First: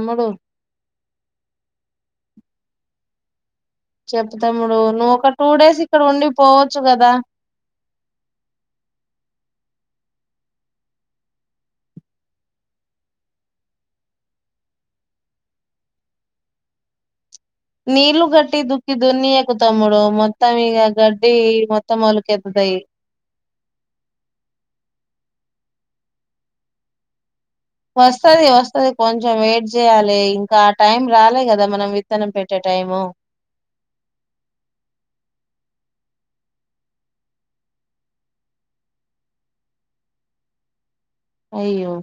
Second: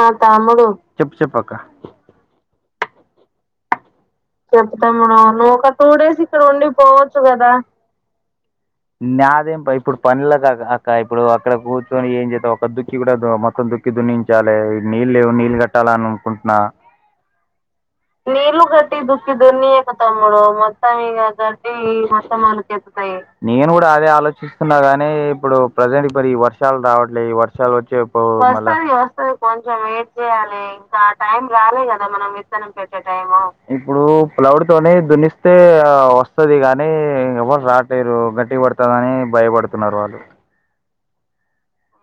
ఆ తమ్ముడు చెప్పు చెప్పక్క చెప్పు తమ్ముడు నువ్వు ఒక టూ డేస్ ఇక్కడ ఉండి పోవచ్చు కదా నాదే ఇప్పుడు పనుల అక్క ఇప్పుడు అక్కడ కూర్చొని ఏం చేత ఒక దుక్కి కూడా మొత్తం దుక్కి దున్నించాలి నీళ్ళు ఏ నీళ్ళు కట్టాలని అనుకుంటున్నా నీలు గట్టి దుక్కి దుక్కి దున్నియకు దున్ని తమ్ముడు ఎకుతమ్ముడు ఇక మొత్తం ఇ గడ్డి గట్ మొత్తం మొలకెత్తుతాయి మొత్తతాయి నేను కూడా అదే ఆలోచిస్తున్నాగా నీ ఇప్పుడు ప్రజెంట్ ఇ మరి ఈ వర్షాలు రావట్లేదు వర్షం వ వ వస్తుంది కొంచెం వెయిట్ చేయాలి ఇంకా టైం రాలే కదా మనం విత్తనం పెట్టే టైం ఇప్పుడు ప్లౌడ్ తోనే దునిస్తే వస్తుది గానీ ఎ రాటరు గట్టి పడుతుందిని భయపడుతున్నారు వాళ్ళు అయ్యో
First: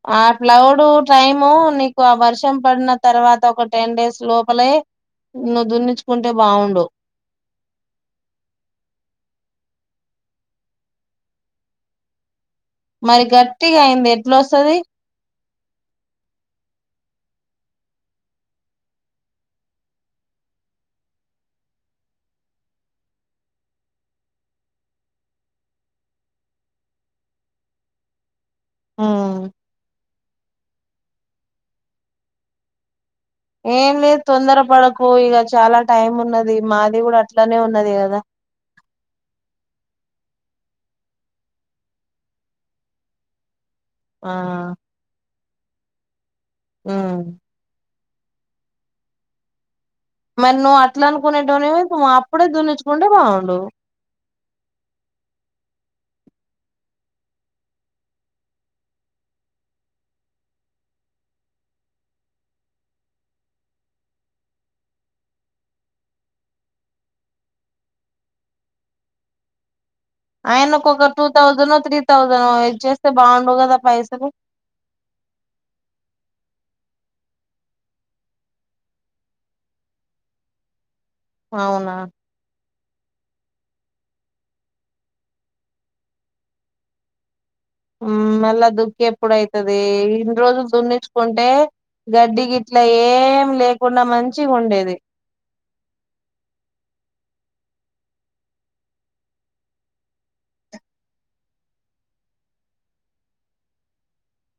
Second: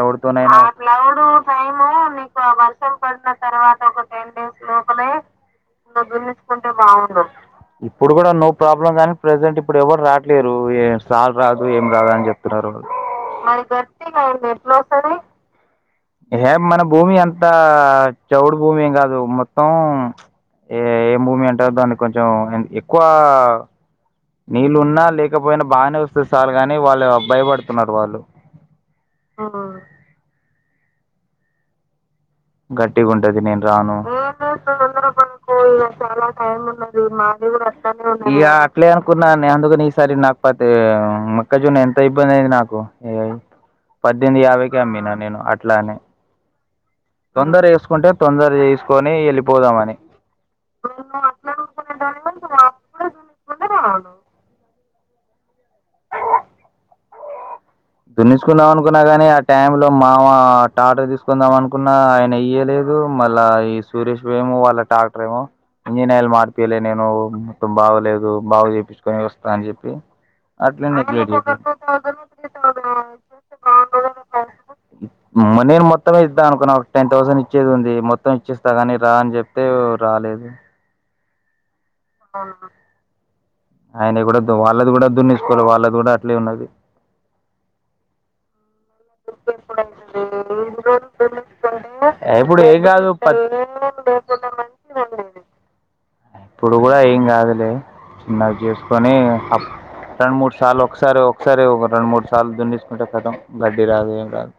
ఆ క్లౌడ్ టైమ్ వర్షం నీకు ఆ వర్షం పడిన తర్వాత ఒక టెన్ డేస్ లోపలే నువ్వు దున్నిచ్చు కుంటే బాగుండు ఇప్పుడు కూడా నో ప్రాబ్ల కానీ ప్రెసెంట్ ఇప్పుడు ఎవరు రాట్లేరు ఏ రాాలు రాదు ఏం రాదు అని చెప్ారు మరి గట్టిగా అయింది ఎట్ల వస్తుంది ది ఏం మన భూమి అంత చౌడు భూమి కాదు మొత్తం ఏ ఏం భూమి అంటారు దాన్ని కొంచెం ఎక్కువ నీళ్ళున్నా లేకపోయినా బాగానే వస్తే చాలు కాగాని వాళ్ళు భాయపడుతున్నారు వాళ్ళు ఆ గట్ ది నేను ఏం రాను లేదు తొందర పడకు ఇక చాలా టైం ఉన్నది మాది కూడా అట్లనే ఉన్నది కదా ఇ అట్లే అనుకున్నాను అందుకని ఈసారి నాకు ప్పతే మొక్కజొన్న ఎంత ఇబ్బంది అయింది నాకు ఆ పద్దెనిమిది యాభై క అమ్ిననా నేను అట్లానే ఉమ్ తొందరేసుకుంటే తొందర చేసుకొని వెళ్ళిపోదామని మరి నువ్వు అట్లా అనుకునేటోనివి నువ్వు అప్పుడే దునించుకుంటే బాగుండు దునించుకుందాం అనుకున్నా కాని ఆ టైంలో మామ ట్రాక్టర్ తీసుకుందాం అనుకున్నా ఆయన ఇయలేదు మళ్ళా ఈ సురేష్ ఏమో వాళ్ళ ట్రాక్టర్ ఏమో ఇంజన్ ఆయిల్ మారిపియలే నేను మొత్తం బాగలేదు బాగు చేపిచుకొని వస్తా అని చెప్పి అట్లే ఆయనకొక టూ నెగ్లెట్ చేసారు తౌసండ్ ఓ త్రీ తౌసండ్ ఓ ఇచేస్తే బాగుండుగద పైసలు నేను మొత్తం ఇద్దాం అనుకున్నా ఒక టెన్ థౌసండ్ ఇచ్చేది ఉంది మొత్తం ఇచ్చేస్తా కాని రా అని చెప్తే రాలేదు అవునా ఆయన కూడా దు వాళ్ళది కూడా దునించుకోలే వాళ్ళది కూడా అట్లే ఉన్నది. మ్మ్ మళ్ళ దు ఎప్పుడైతదీ ఇన్ని రోజులు దున్నించుకుంటే గడ్డి ఇప్పుడు ఏం గిట్ల కాదు పత్ ఏం లేకుండా మంచిగుండేది. తే చిన్నగ చేసుకొని రెండు మూడు సార్లు ఒకసారి ఒకసారి ఒక రెండు మూడు సార్లు దున్నిచుకుంటే కథం. గడ్డి రాదు‌ ఏం రాదు.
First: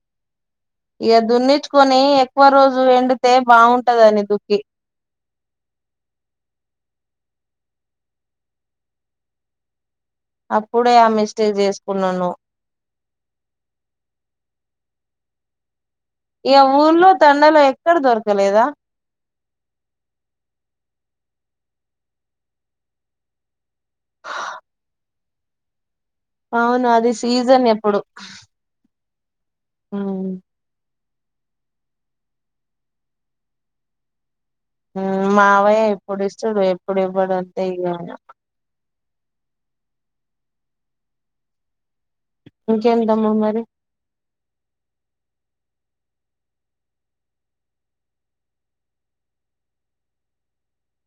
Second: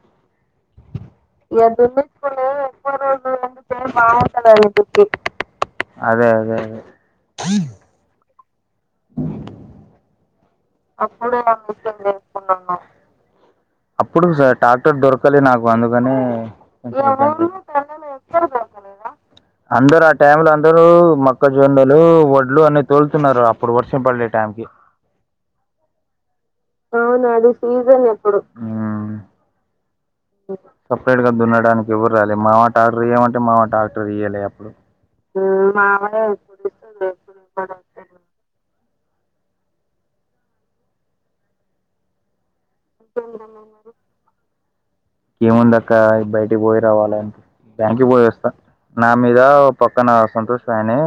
ఇగ దున్నిచ్చుకొని ఎక్కువ రోజులు ఎండితే బావుంటదని దుక్కి. అదే అదే అదే అప్పుడే ఆ మిస్టేక్ చేసుకున్నాను అప్పుడు టా క్టర్ దొరకలే నాకు అందు కాని ఇగ ఊర్లో దండలు ఎక్కడ దొరకలేదా అందరు ఆ టైం లో అందరూ మ క్క జొన్నలు, వడ్లు అన్ని తోలుతున్నారు అ ప్పడు వర్షం పడే టైమ్కి. అవును అది సీజన్ ఎప్పుడు హ్మ్ ఉమ్, ఓ సపరేట్గా దున్నడానికి ఎవరు రాలే, మా మావ టాక్టర్ ఇయ్యమంటే మామ టాక్టర్ ఇయ్యలే. అ మ్మ్ మావయ్య ఎప్పుడు ఇస్తడు, ఎప్పుడు ఇవ్వడు అంతే ఇగ ఆయన. ఇంకేంటమ్మా మరి ఏముందక్క బయటికి బోయి రావాల, బ్యాంక్ కి బోయొస్తా నా మీద పక్కన సంతోష్ ఆయనే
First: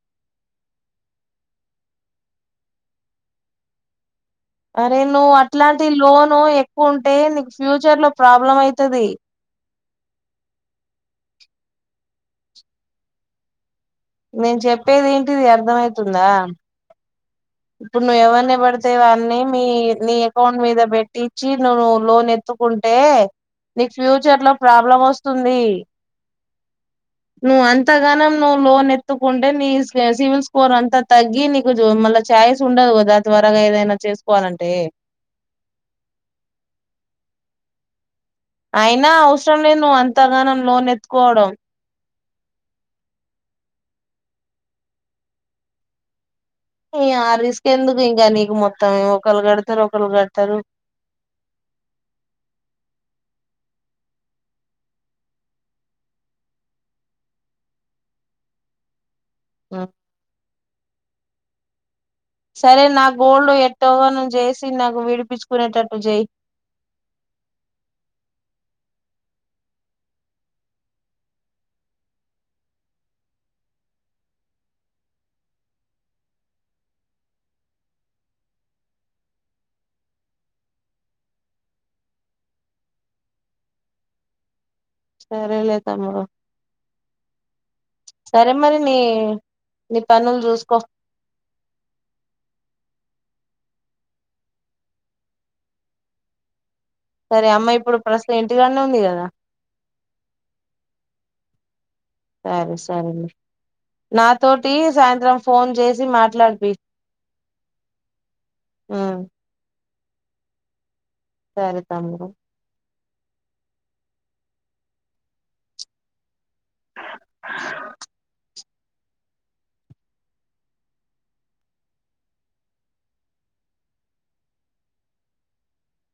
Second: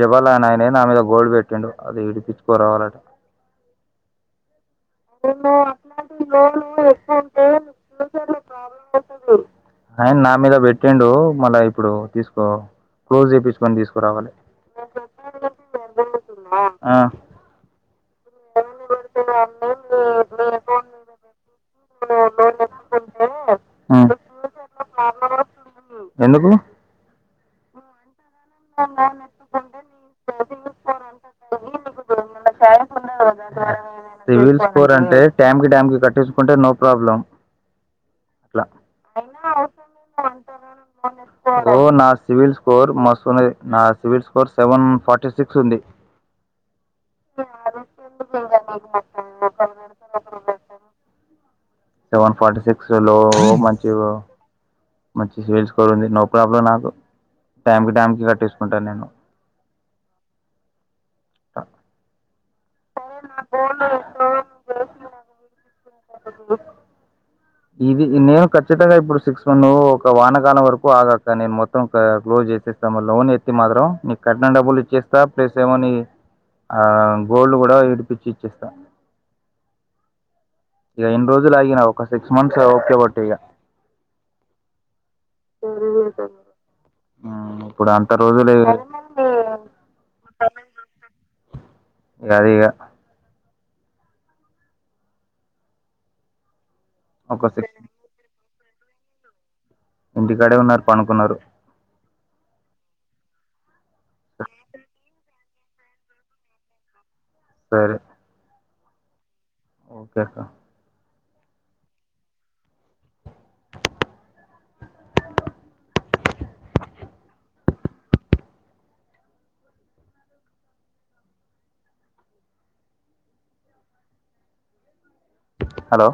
జబాల అని ఆయనే నా మీద గోల్డ్ పెట్టిండు, అది విడిపిచ్చుకొ రావాలట. అరే నువ్వు అట్లాంటి లోను ఎక్కువ ఉంటే నీకు ఫ్యూచర్ లో ప్రాబ్లం అయితది. ఆయన నా మీద పెట్టిండు మళ్ళ ఇప్పుడు తీసుకో క్లోజ్ చెపి నేను చెప్పేది ఏంటిది అర్ధమయితుందా? ఆ ఇప్పుడు నువు ఎవన్ని పడితే వాన్ని మీ నీ అకౌంట్ మీద పెట్టించి నువు లోన్ ఎత్తుకుంటే, నీకు ఫ్యూచర్ లో ప్రాబ్లం ఆ వస్తుంది. ఎందుకు నువం త్తగానం నువ్వు లోన్ ఎత్తుకుంటే నీ సివిల్ స్కోర్ అంతా తగ్గి నీకు మళ్ళ సివిల్ చేసుకోవాలంటే స్కోర్ అంటే టైం కి టైముకి కట్టించుకుంటే నో ప్రాబ్లం. అట్లా అయినా అవసరం లేదు నువ్వు అంతగానం లోన్ ఓ ఎత్కోవడం. నా సివిల్ స్కోర్ మస్తున్నది నా civil score seven forty six ఉంది. ఆ రిస్క్ ఎందుకు ఇంకా నీకు మొత్తం ఒకళు కడుతరు ఒకళు కట్టరు. చిగ మంచి సేల్స్ కూడా ఉంది నో ప్రాబ్లం నాకు టైంకి టైంకి కట్టేసుకుంటాను నేను. మ్ ఆ సరే నా గోల్డ్ ఎత్తగానే చేసి నాకు విడిపించుకునేట [inaudible] ఇది నేను ఖచ్చితంగా ఇప్పుడు సిక్స్ [unintelligible] ఒక వానకాలం వరకు ఆగాక నేను మొత్తం క్లోజ్ చేపిస్తాము లోన్ ఎత్తి మాత్రం నీకు కట్నం డబ్బులు ఇచ్చేస్తా ప్లస్ ఏమోని ఆ గోల్డ్ కూడా విడిపిచ్చి ఇచ్చేస్తా ఇక ఎన్ని రోజులు ఆగిన ఒక సిక్స్ మంత్స్ ఓపిక బట్టు ఇక సరే లే తమ్ముడు ఇప్పుడు అంత సరే రోజులు ఇక మరి నీ నీ పన్నలు చూసుకో [unintelligible] సరే ఒక అమ్మా సిక్స్ ఇప్పుడు ప్రస్తుతం ఇన్ టీకానే ఉంది కదా ఇంటికాడే ఉన్నారు పడుకున్నారు సరే సరే లే నాతోటి సాయంత్రం ఫోన్ చేసి మాట్లాడిపి సరే ఊమ్ ఒకే అక్క సరే తమ్ముడు హలో